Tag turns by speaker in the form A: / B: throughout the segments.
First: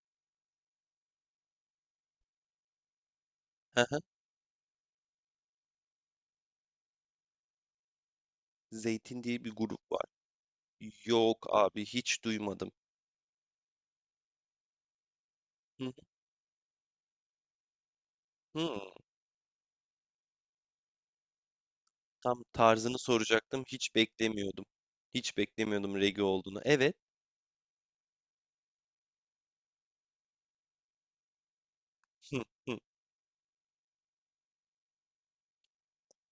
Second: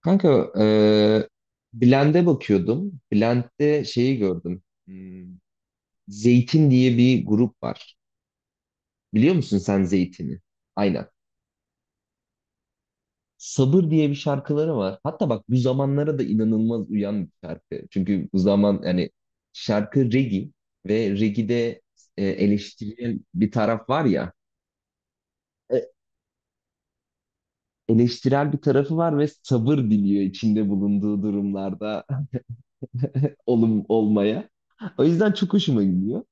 A: Kanka Blend'e bakıyordum. Blend'de
B: Hı hı.
A: şeyi gördüm. Hmm, Zeytin diye bir grup var.
B: Zeytin
A: Biliyor
B: diye bir
A: musun sen
B: grup var.
A: Zeytin'i? Aynen.
B: Yok abi hiç duymadım.
A: Sabır diye bir şarkıları var. Hatta bak bu
B: Hı hı.
A: zamanlara da inanılmaz uyan bir şarkı. Çünkü bu zaman
B: Hı.
A: yani şarkı reggae ve reggae'de
B: Tam tarzını
A: eleştirel bir
B: soracaktım.
A: taraf
B: Hiç
A: var ya.
B: beklemiyordum. Hiç
A: E,
B: beklemiyordum reggae olduğunu. Evet.
A: Eleştirel bir tarafı var ve sabır diliyor içinde bulunduğu durumlarda
B: Hı hı.
A: olum olmaya. O yüzden çok hoşuma gidiyor.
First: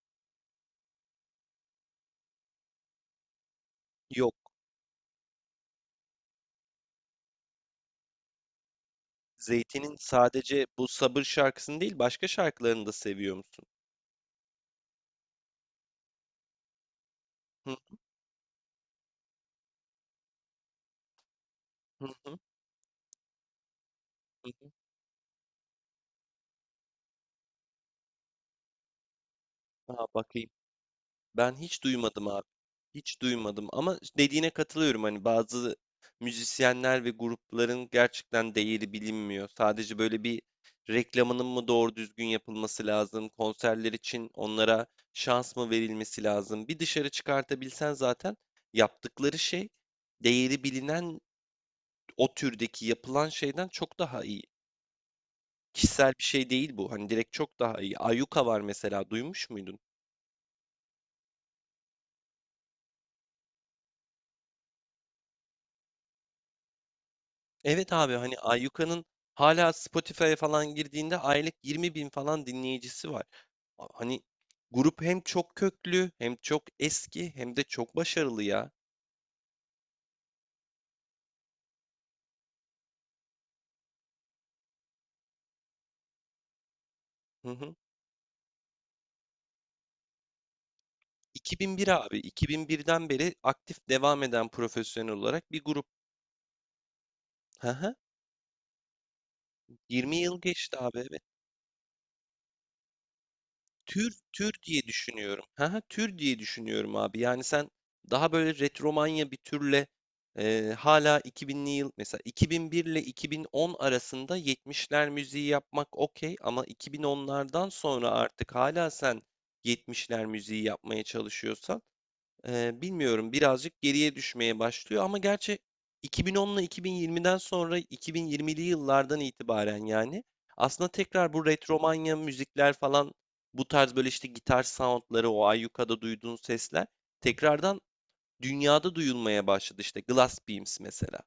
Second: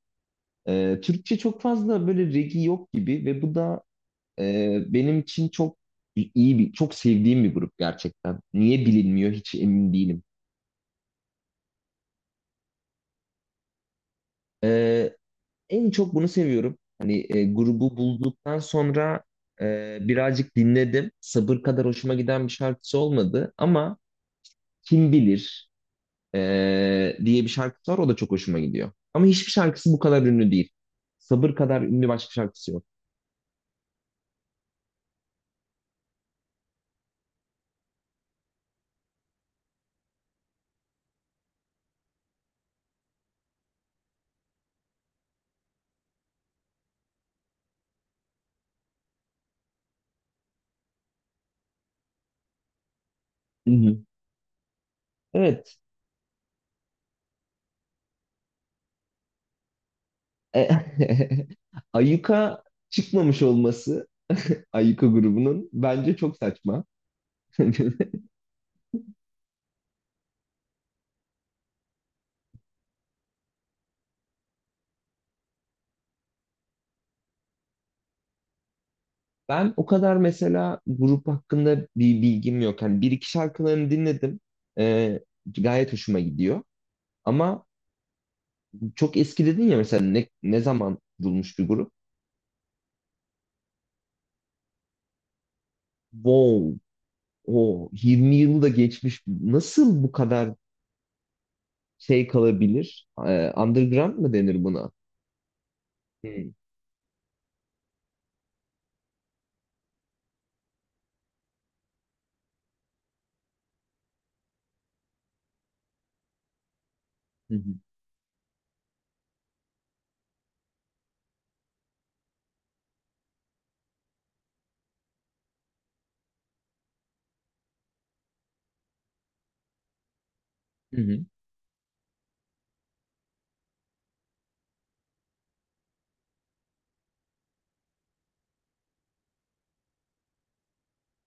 A: Türkçe çok fazla böyle regi yok gibi ve bu da
B: Yok.
A: benim için çok iyi bir, çok sevdiğim bir grup gerçekten. Niye bilinmiyor hiç emin
B: Zeytin'in
A: değilim.
B: sadece bu Sabır şarkısını değil başka şarkılarını da seviyor musun?
A: Ee, En çok bunu seviyorum. Hani
B: Hı
A: grubu bulduktan sonra birazcık dinledim. Sabır kadar
B: hı
A: hoşuma
B: hı.
A: giden bir şarkısı olmadı ama
B: Hı hı.
A: Kim Bilir e, diye bir şarkısı var o da çok hoşuma gidiyor. Ama hiçbir şarkısı bu
B: Aa,
A: kadar ünlü
B: bakayım.
A: değil. Sabır
B: Ben
A: kadar
B: hiç
A: ünlü
B: duymadım
A: başka
B: abi.
A: şarkısı yok.
B: Hiç duymadım ama dediğine katılıyorum hani bazı müzisyenler ve grupların gerçekten değeri bilinmiyor. Sadece böyle bir reklamının mı doğru düzgün yapılması lazım, konserler için onlara şans mı verilmesi lazım? Bir dışarı çıkartabilsen zaten yaptıkları şey değeri bilinen o türdeki yapılan şeyden
A: Hı hı.
B: çok daha iyi.
A: Evet.
B: Kişisel bir şey değil bu. Hani direkt çok daha iyi. Ayuka var mesela duymuş muydun?
A: E, Ayuka çıkmamış olması Ayuka grubunun bence çok saçma.
B: Evet abi hani Ayyuka'nın hala Spotify'a falan girdiğinde aylık 20 bin falan dinleyicisi var. A hani grup hem çok köklü hem çok eski hem de çok başarılı ya.
A: Ben o kadar mesela grup hakkında bir bilgim yok. Hani bir iki şarkılarını dinledim. E, Gayet hoşuma gidiyor.
B: Hı
A: Ama
B: hı.
A: çok eski dedin ya mesela ne zaman kurulmuş bir
B: 2001
A: grup?
B: abi. 2001'den beri aktif devam eden profesyonel olarak bir grup.
A: Wow,
B: Hı
A: o
B: hı.
A: 20 yılı da geçmiş. Nasıl bu
B: 20 yıl
A: kadar
B: geçti abi evet.
A: şey kalabilir?
B: Tür
A: Underground mı
B: tür
A: denir
B: diye
A: buna?
B: düşünüyorum. Hı Tür
A: Hı
B: diye düşünüyorum abi. Yani sen daha böyle retromanya bir türle hala 2000'li yıl mesela 2001 ile 2010 arasında 70'ler müziği yapmak okey ama
A: hı.
B: 2010'lardan sonra artık hala sen 70'ler müziği yapmaya çalışıyorsan bilmiyorum birazcık geriye düşmeye başlıyor ama gerçi 2010'la 2020'den sonra 2020'li yıllardan itibaren yani aslında
A: Hı. Hı.
B: tekrar bu retromanya müzikler falan bu tarz böyle işte gitar soundları o Ayyuka'da duyduğun sesler tekrardan dünyada duyulmaya başladı işte Glass Beams mesela.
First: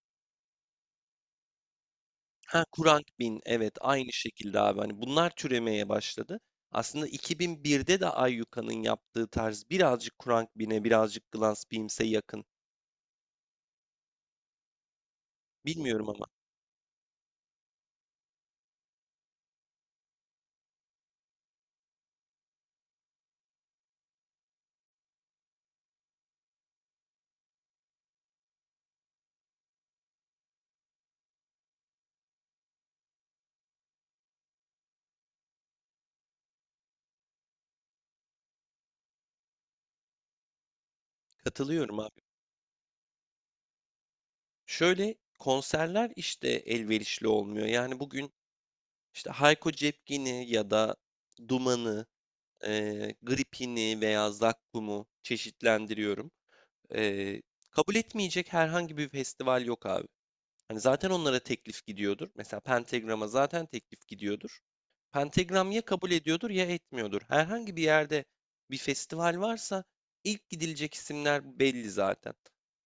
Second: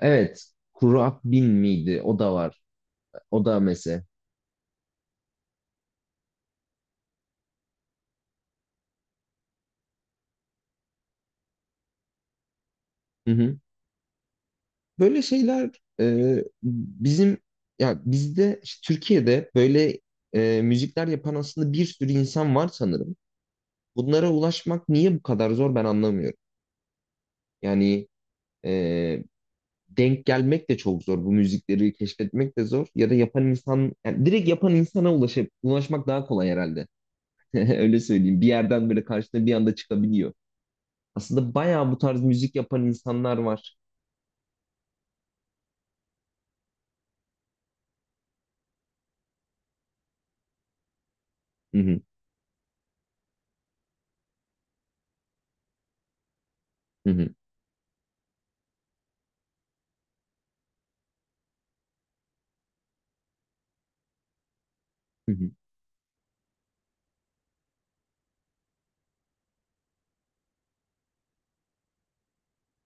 A: Evet. Kurak bin miydi? O da var.
B: Ha Kurang Bin
A: O da
B: evet
A: mesela.
B: aynı şekilde abi hani bunlar türemeye başladı. Aslında 2001'de de Ayyuka'nın yaptığı tarz birazcık Kurang Bin'e birazcık Glass Beams'e yakın.
A: Hı hı. Böyle şeyler
B: Bilmiyorum ama.
A: e, bizim ya bizde işte Türkiye'de böyle müzikler yapan aslında bir sürü insan var sanırım. Bunlara ulaşmak niye bu kadar zor ben anlamıyorum. Yani e, denk gelmek de çok zor. Bu müzikleri keşfetmek de zor. Ya da yapan insan yani direkt yapan insana ulaşıp ulaşmak daha kolay herhalde. Öyle söyleyeyim. Bir yerden böyle karşına bir anda çıkabiliyor. Aslında bayağı bu
B: Katılıyorum abi.
A: tarz müzik yapan insanlar var.
B: Şöyle konserler işte elverişli olmuyor. Yani bugün işte Hayko Cepkin'i ya da
A: Hı hı,
B: Duman'ı, Gripin'i veya Zakkum'u çeşitlendiriyorum.
A: hı hı,
B: Eee, kabul etmeyecek herhangi bir festival yok abi. Hani zaten onlara teklif gidiyordur. Mesela Pentagram'a zaten teklif gidiyordur.
A: hı hı.
B: Pentagram ya kabul ediyordur ya etmiyordur. Herhangi bir yerde bir festival varsa ilk gidilecek isimler belli zaten.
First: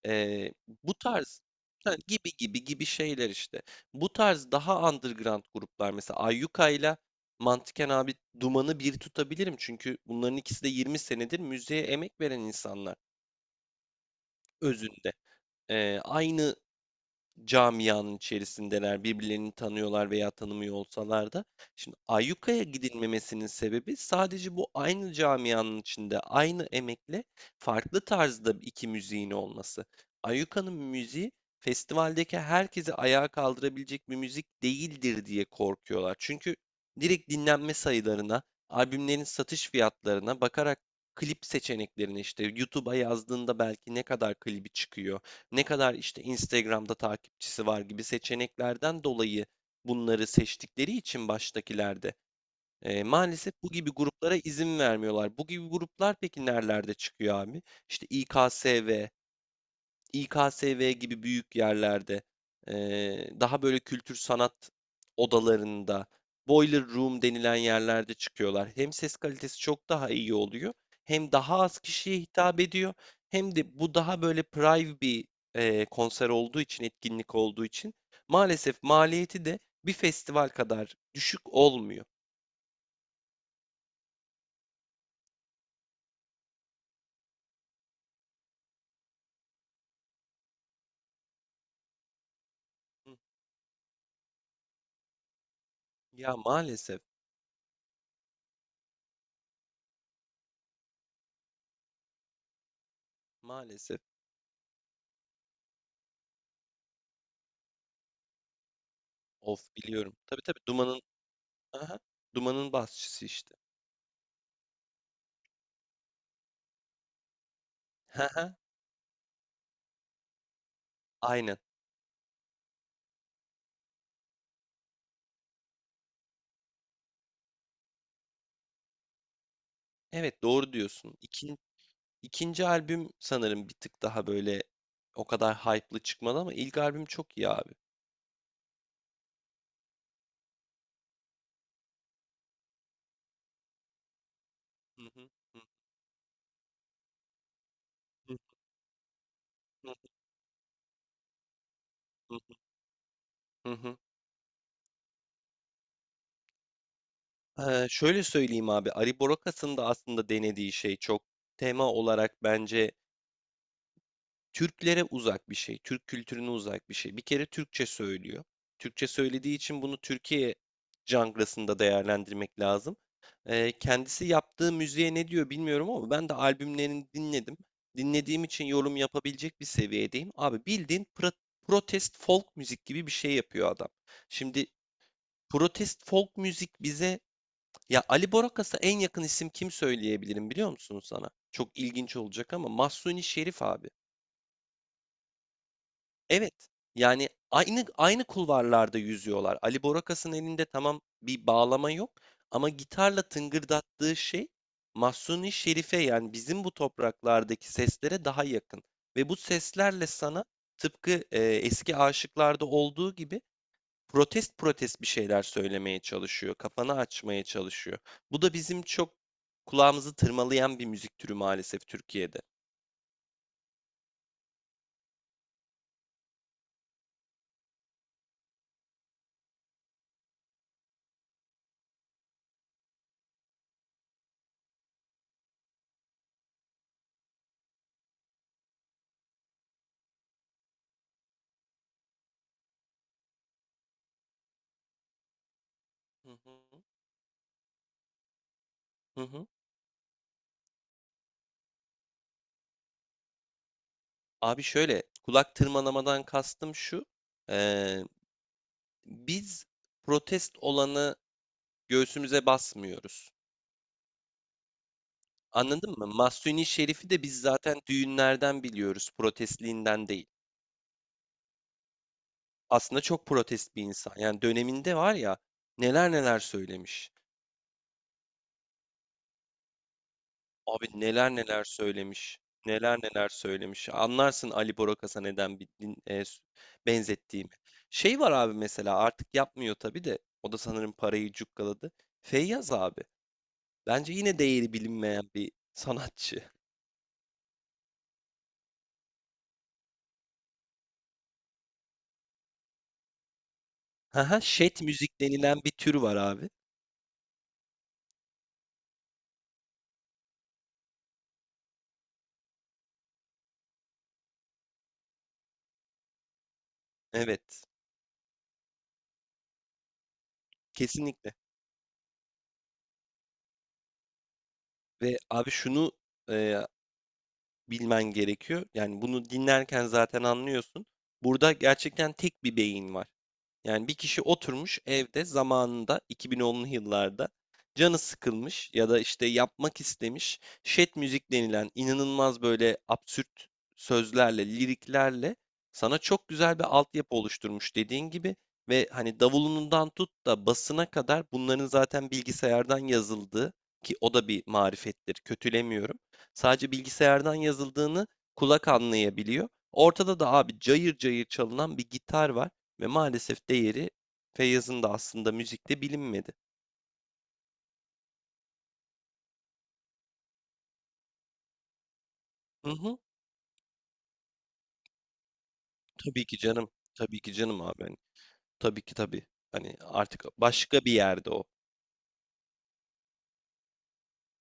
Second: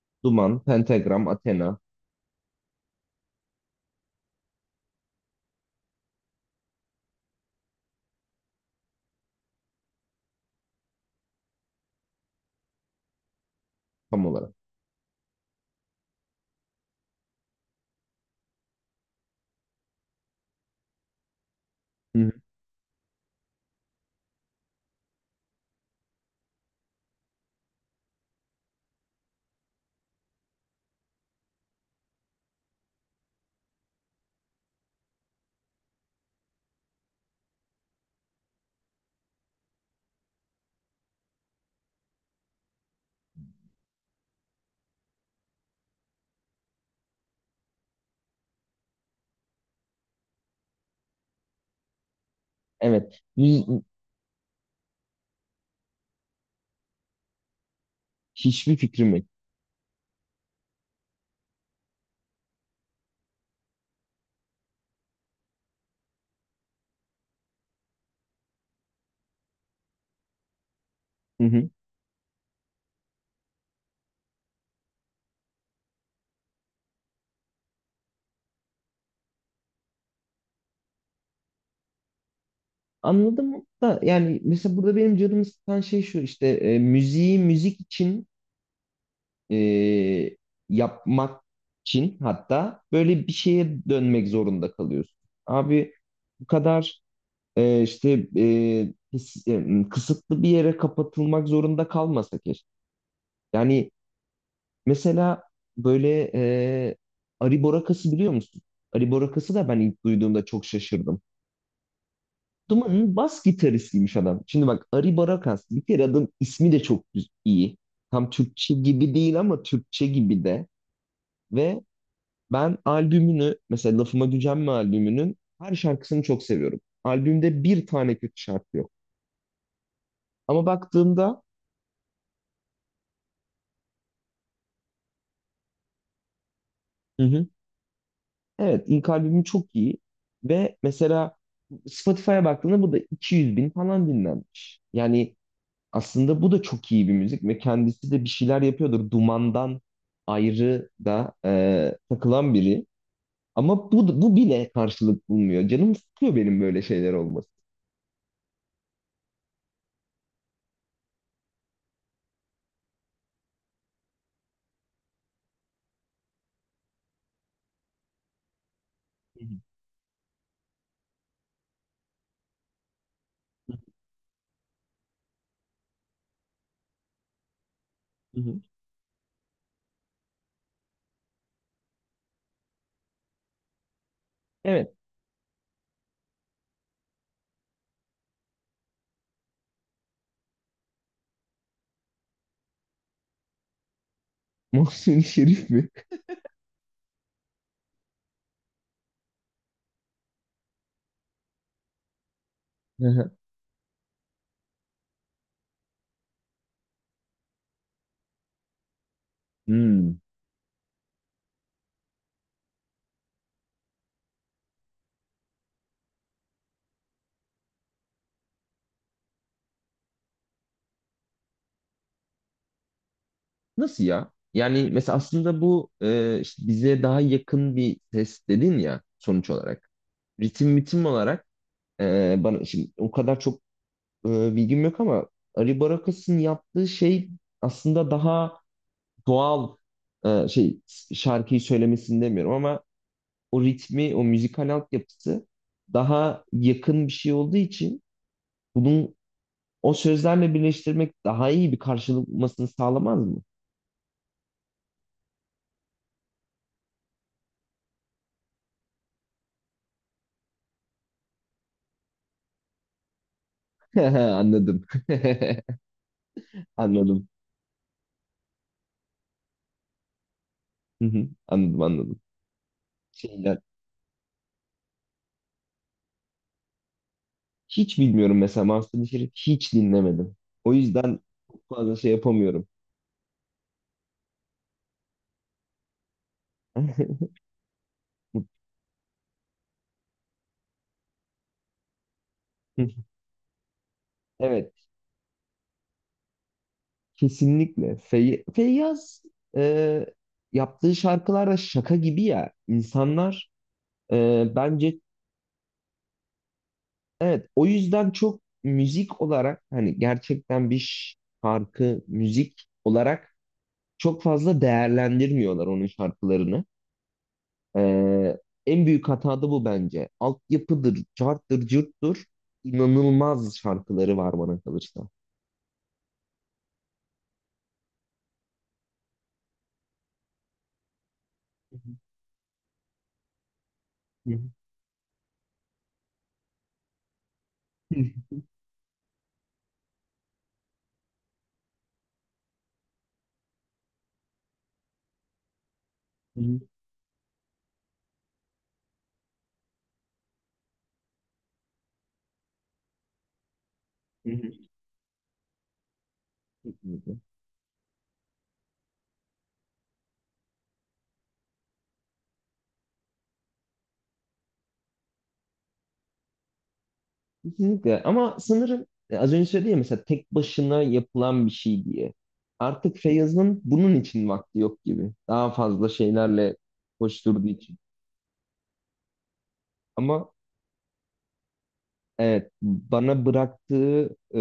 B: Ee,
A: Duman,
B: bu
A: Pentagram,
B: tarz
A: Athena
B: ha, gibi gibi gibi şeyler işte. Bu tarz daha underground gruplar mesela Ayyuka ile Mantıken abi Duman'ı bir tutabilirim. Çünkü bunların ikisi de 20 senedir müziğe emek veren insanlar
A: tam olarak.
B: özünde. Aynı camianın içerisindeler, birbirlerini tanıyorlar veya tanımıyor olsalar da. Şimdi
A: Hı hı.
B: Ayyuka'ya gidilmemesinin sebebi sadece bu aynı camianın içinde aynı emekle farklı tarzda iki müziğin olması. Ayyuka'nın müziği festivaldeki herkesi ayağa kaldırabilecek bir müzik değildir diye korkuyorlar. Çünkü direkt dinlenme sayılarına, albümlerin satış fiyatlarına bakarak klip seçeneklerine işte YouTube'a yazdığında belki ne kadar klibi çıkıyor ne kadar işte Instagram'da takipçisi var gibi seçeneklerden dolayı bunları seçtikleri için baştakilerde
A: Evet.
B: maalesef bu gibi gruplara izin vermiyorlar. Bu gibi gruplar peki nerelerde çıkıyor abi? İşte
A: Hiçbir
B: İKSV,
A: fikrim yok.
B: İKSV gibi büyük yerlerde, daha böyle kültür sanat odalarında, boiler room denilen yerlerde çıkıyorlar. Hem ses kalitesi çok daha iyi oluyor, hem
A: Hı
B: daha
A: hı.
B: az kişiye hitap ediyor, hem de bu daha böyle private bir konser olduğu için, etkinlik olduğu için maalesef maliyeti de bir festival kadar düşük olmuyor.
A: Anladım da yani mesela burada benim canımı sıkan şey şu işte müziği müzik için e, yapmak için hatta
B: Hı.
A: böyle bir şeye dönmek zorunda kalıyorsun. Abi
B: Ya
A: bu kadar
B: maalesef,
A: işte kısıtlı bir yere kapatılmak zorunda kalmasa keşke. Yani
B: maalesef.
A: mesela böyle Ari Borakası biliyor musun? Ari Borakası
B: Of
A: da ben ilk
B: biliyorum. Tabii
A: duyduğumda
B: tabii
A: çok şaşırdım.
B: Aha, Duman'ın
A: Duman'ın
B: basçısı
A: bas
B: işte.
A: gitaristiymiş adam. Şimdi bak Ari Aribarakas bir kere adam ismi de çok iyi. Tam
B: Haha,
A: Türkçe gibi değil ama Türkçe gibi de.
B: aynen.
A: Ve ben albümünü mesela Lafıma Gücenme albümünün her şarkısını çok seviyorum. Albümde bir tane kötü şarkı yok.
B: Evet,
A: Ama
B: doğru diyorsun.
A: baktığımda,
B: İkinci albüm sanırım bir tık daha böyle o kadar hype'lı çıkmadı ama ilk albüm
A: hı
B: çok
A: hı.
B: iyi abi.
A: Evet, ilk albümü çok iyi ve mesela Spotify'a baktığında bu da 200 bin falan dinlenmiş.
B: Hı hı,
A: Yani
B: hı
A: aslında bu da çok iyi bir müzik ve kendisi de bir
B: hı,
A: şeyler yapıyordur. Dumandan ayrı da
B: hı
A: takılan
B: hı,
A: biri.
B: hı
A: Ama
B: hı.
A: bu bile karşılık bulmuyor. Canım sıkıyor benim böyle şeyler olması.
B: Şöyle söyleyeyim abi, Ari Borokas'ın da aslında denediği şey çok tema olarak bence Türklere uzak bir şey, Türk kültürüne uzak bir şey. Bir kere Türkçe söylüyor. Türkçe
A: Hı hı,
B: söylediği için bunu Türkiye janrasında değerlendirmek lazım. Kendisi yaptığı müziğe ne diyor bilmiyorum ama ben de albümlerini dinledim.
A: hı
B: Dinlediğim
A: hı.
B: için yorum yapabilecek bir seviyedeyim. Abi bildiğin protest folk müzik gibi bir şey yapıyor adam. Şimdi
A: Evet.
B: protest folk müzik bize ya Ali Borakas'a en yakın isim kim söyleyebilirim biliyor musun sana? Çok ilginç olacak ama Mahsuni Şerif abi.
A: Mahsuni Şerif mi?
B: Evet, yani aynı kulvarlarda yüzüyorlar. Ali Borakas'ın elinde tamam bir bağlama yok ama
A: Hı
B: gitarla
A: hı.
B: tıngırdattığı şey Mahsuni Şerife yani bizim bu topraklardaki seslere daha yakın. Ve bu seslerle
A: Hmm.
B: sana tıpkı eski aşıklarda olduğu gibi protest protest bir şeyler söylemeye çalışıyor, kafanı açmaya çalışıyor. Bu da bizim çok kulağımızı tırmalayan bir müzik türü maalesef Türkiye'de.
A: Nasıl ya? Yani mesela aslında bu işte bize daha yakın bir ses dedin ya sonuç olarak. Ritim olarak bana şimdi o kadar çok bilgim yok ama Ari Barakas'ın yaptığı şey aslında daha doğal e, şey şarkıyı söylemesini demiyorum ama o ritmi, o müzikal altyapısı
B: Hı
A: daha
B: hı.
A: yakın bir şey olduğu için bunun
B: Hı hı.
A: o sözlerle birleştirmek daha iyi bir karşılık bulmasını sağlamaz mı?
B: Abi şöyle, kulak tırmalamadan kastım şu. eee, Biz protest olanı göğsümüze basmıyoruz.
A: Anladım.
B: Anladın mı? Mahsuni Şerif'i de
A: Anladım.
B: biz zaten düğünlerden biliyoruz, protestliğinden değil.
A: Hı hı, anladım, anladım.
B: Aslında çok
A: Şeyler.
B: protest bir insan. Yani döneminde var ya neler neler söylemiş.
A: Hiç bilmiyorum mesela Master Şerif hiç dinlemedim. O
B: Abi
A: yüzden
B: neler neler
A: çok fazla şey
B: söylemiş.
A: yapamıyorum.
B: Neler neler söylemiş. Anlarsın Ali Borokas'a neden bir benzettiğimi. Şey var abi mesela artık yapmıyor tabii de o da sanırım parayı cukkaladı. Feyyaz abi. Bence yine
A: Evet,
B: değeri bilinmeyen bir sanatçı.
A: kesinlikle. Feyyaz e, yaptığı şarkılar da şaka gibi ya. İnsanlar
B: Haha, şet
A: bence
B: müzik denilen bir tür var abi.
A: evet o yüzden çok müzik olarak hani gerçekten bir şarkı müzik olarak çok fazla değerlendirmiyorlar onun şarkılarını.
B: Evet.
A: Ee, en büyük hata da bu bence. Altyapıdır,
B: Kesinlikle.
A: carttır, cırttır. İnanılmaz şarkıları var bana kalırsa.
B: Ve abi şunu e, bilmen gerekiyor. Yani bunu dinlerken zaten anlıyorsun. Burada
A: Hı
B: gerçekten tek bir beyin var. Yani bir kişi
A: hı.
B: oturmuş evde zamanında 2010'lu yıllarda canı
A: Hı
B: sıkılmış ya da işte yapmak istemiş şet müzik denilen inanılmaz böyle absürt sözlerle, liriklerle sana çok güzel
A: hı.
B: bir altyapı oluşturmuş dediğin gibi ve hani davulundan tut da basına kadar bunların zaten bilgisayardan yazıldığı ki o da
A: Hı
B: bir
A: hı.
B: marifettir, kötülemiyorum. Sadece
A: Kesinlikle.
B: bilgisayardan yazıldığını kulak anlayabiliyor. Ortada da abi cayır cayır çalınan bir gitar var. Ve maalesef değeri Feyyaz'ın da aslında müzikte bilinmedi.
A: Kesinlikle. Ama sanırım az önce söyledim ya mesela tek başına yapılan bir şey diye.
B: Hı
A: Artık
B: hı.
A: Feyyaz'ın bunun için vakti yok gibi. Daha fazla
B: Tabii ki
A: şeylerle
B: canım. Tabii ki
A: koşturduğu
B: canım
A: için.
B: abi. Hani, tabii ki tabii. Hani artık
A: Ama
B: başka bir yerde o.
A: evet bana bıraktığı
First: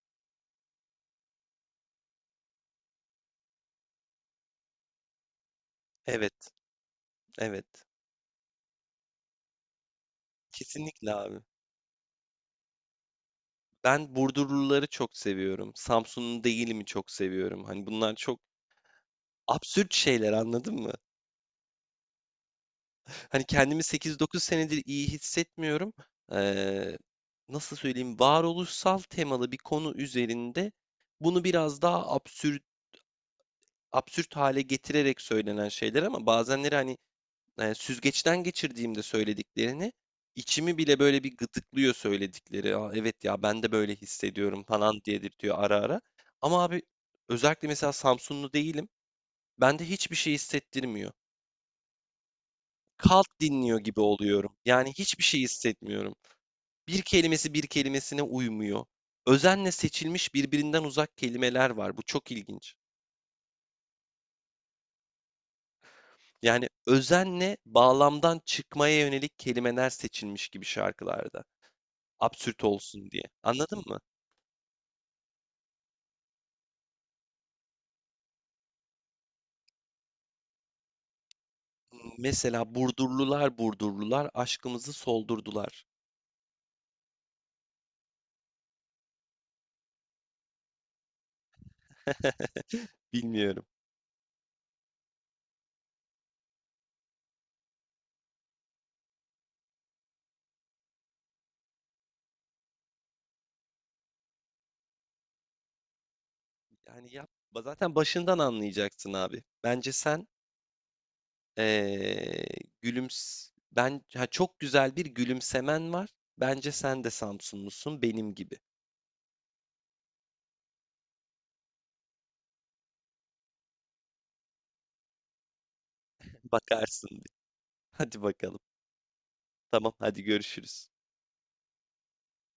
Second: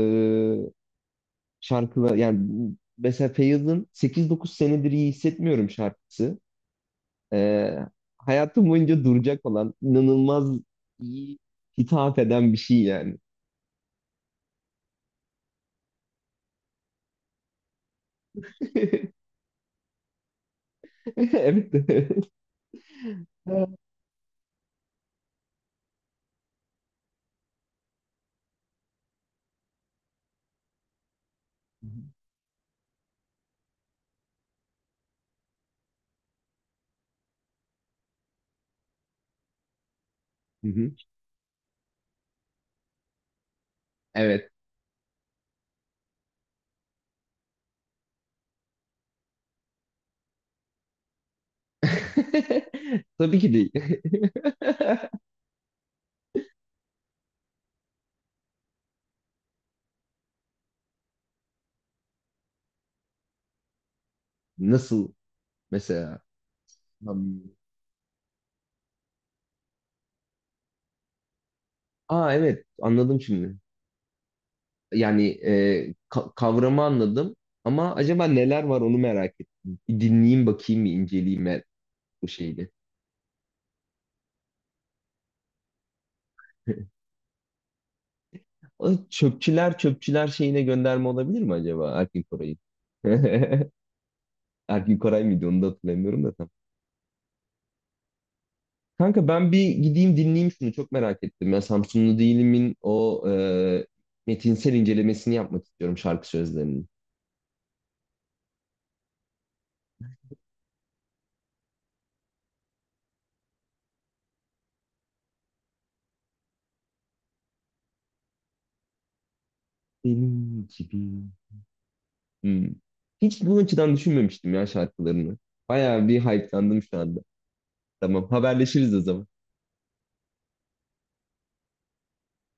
A: şarkılar yani mesela Feyyaz'ın 8-9 senedir iyi hissetmiyorum şarkısı.
B: Evet.
A: Ee,
B: Evet.
A: Hayatım boyunca duracak olan inanılmaz
B: Kesinlikle
A: iyi
B: abi.
A: hitap eden bir şey yani.
B: Ben Burdurluları çok seviyorum. Samsunlu değilimi çok seviyorum. Hani bunlar çok absürt şeyler anladın mı?
A: Evet. Evet.
B: Hani kendimi 8-9 senedir iyi hissetmiyorum. Ee, nasıl söyleyeyim? Varoluşsal temalı bir konu üzerinde bunu biraz daha absürt absürt hale getirerek söylenen şeyler ama bazenleri hani, süzgeçten geçirdiğimde söylediklerini,
A: Hı
B: içimi
A: hı.
B: bile böyle bir gıdıklıyor söyledikleri. "A, evet ya, ben de böyle
A: Evet.
B: hissediyorum." falan dedirtiyor ara ara. Ama abi özellikle mesela Samsunlu değilim. Bende hiçbir şey hissettirmiyor. Kalt
A: Tabii ki değil.
B: dinliyor gibi oluyorum. Yani hiçbir şey hissetmiyorum. Bir kelimesi bir kelimesine uymuyor. Özenle seçilmiş birbirinden uzak kelimeler var. Bu çok ilginç.
A: Nasıl mesela?
B: Yani
A: Hmm.
B: özenle bağlamdan çıkmaya yönelik kelimeler seçilmiş gibi şarkılarda.
A: Aa
B: Absürt
A: evet
B: olsun
A: anladım
B: diye.
A: şimdi.
B: Anladın mı?
A: Yani kavramı anladım ama acaba neler var onu merak ettim. Bir dinleyeyim bakayım bir inceleyeyim ben bu şeyi.
B: Mesela Burdurlular Burdurlular aşkımızı soldurdular.
A: O Çöpçüler şeyine gönderme olabilir mi acaba Erkin Koray'ı?
B: Bilmiyorum.
A: Erkin Koray mıydı onu da hatırlamıyorum da tam. Kanka ben bir gideyim dinleyeyim şunu çok merak ettim. Ya Samsunlu Değilim'in o metinsel incelemesini yapmak istiyorum şarkı sözlerinin.
B: Yani yap. Zaten başından anlayacaksın abi. Bence sen eee çok güzel bir gülümsemen var. Bence sen de Samsunlusun benim gibi.
A: Benim gibi. Hmm. Hiç bu açıdan düşünmemiştim ya şarkılarını. Bayağı bir hype'landım şu
B: Bakarsın
A: anda.
B: bir. Hadi
A: Tamam
B: bakalım.
A: haberleşiriz o zaman.
B: Tamam hadi görüşürüz.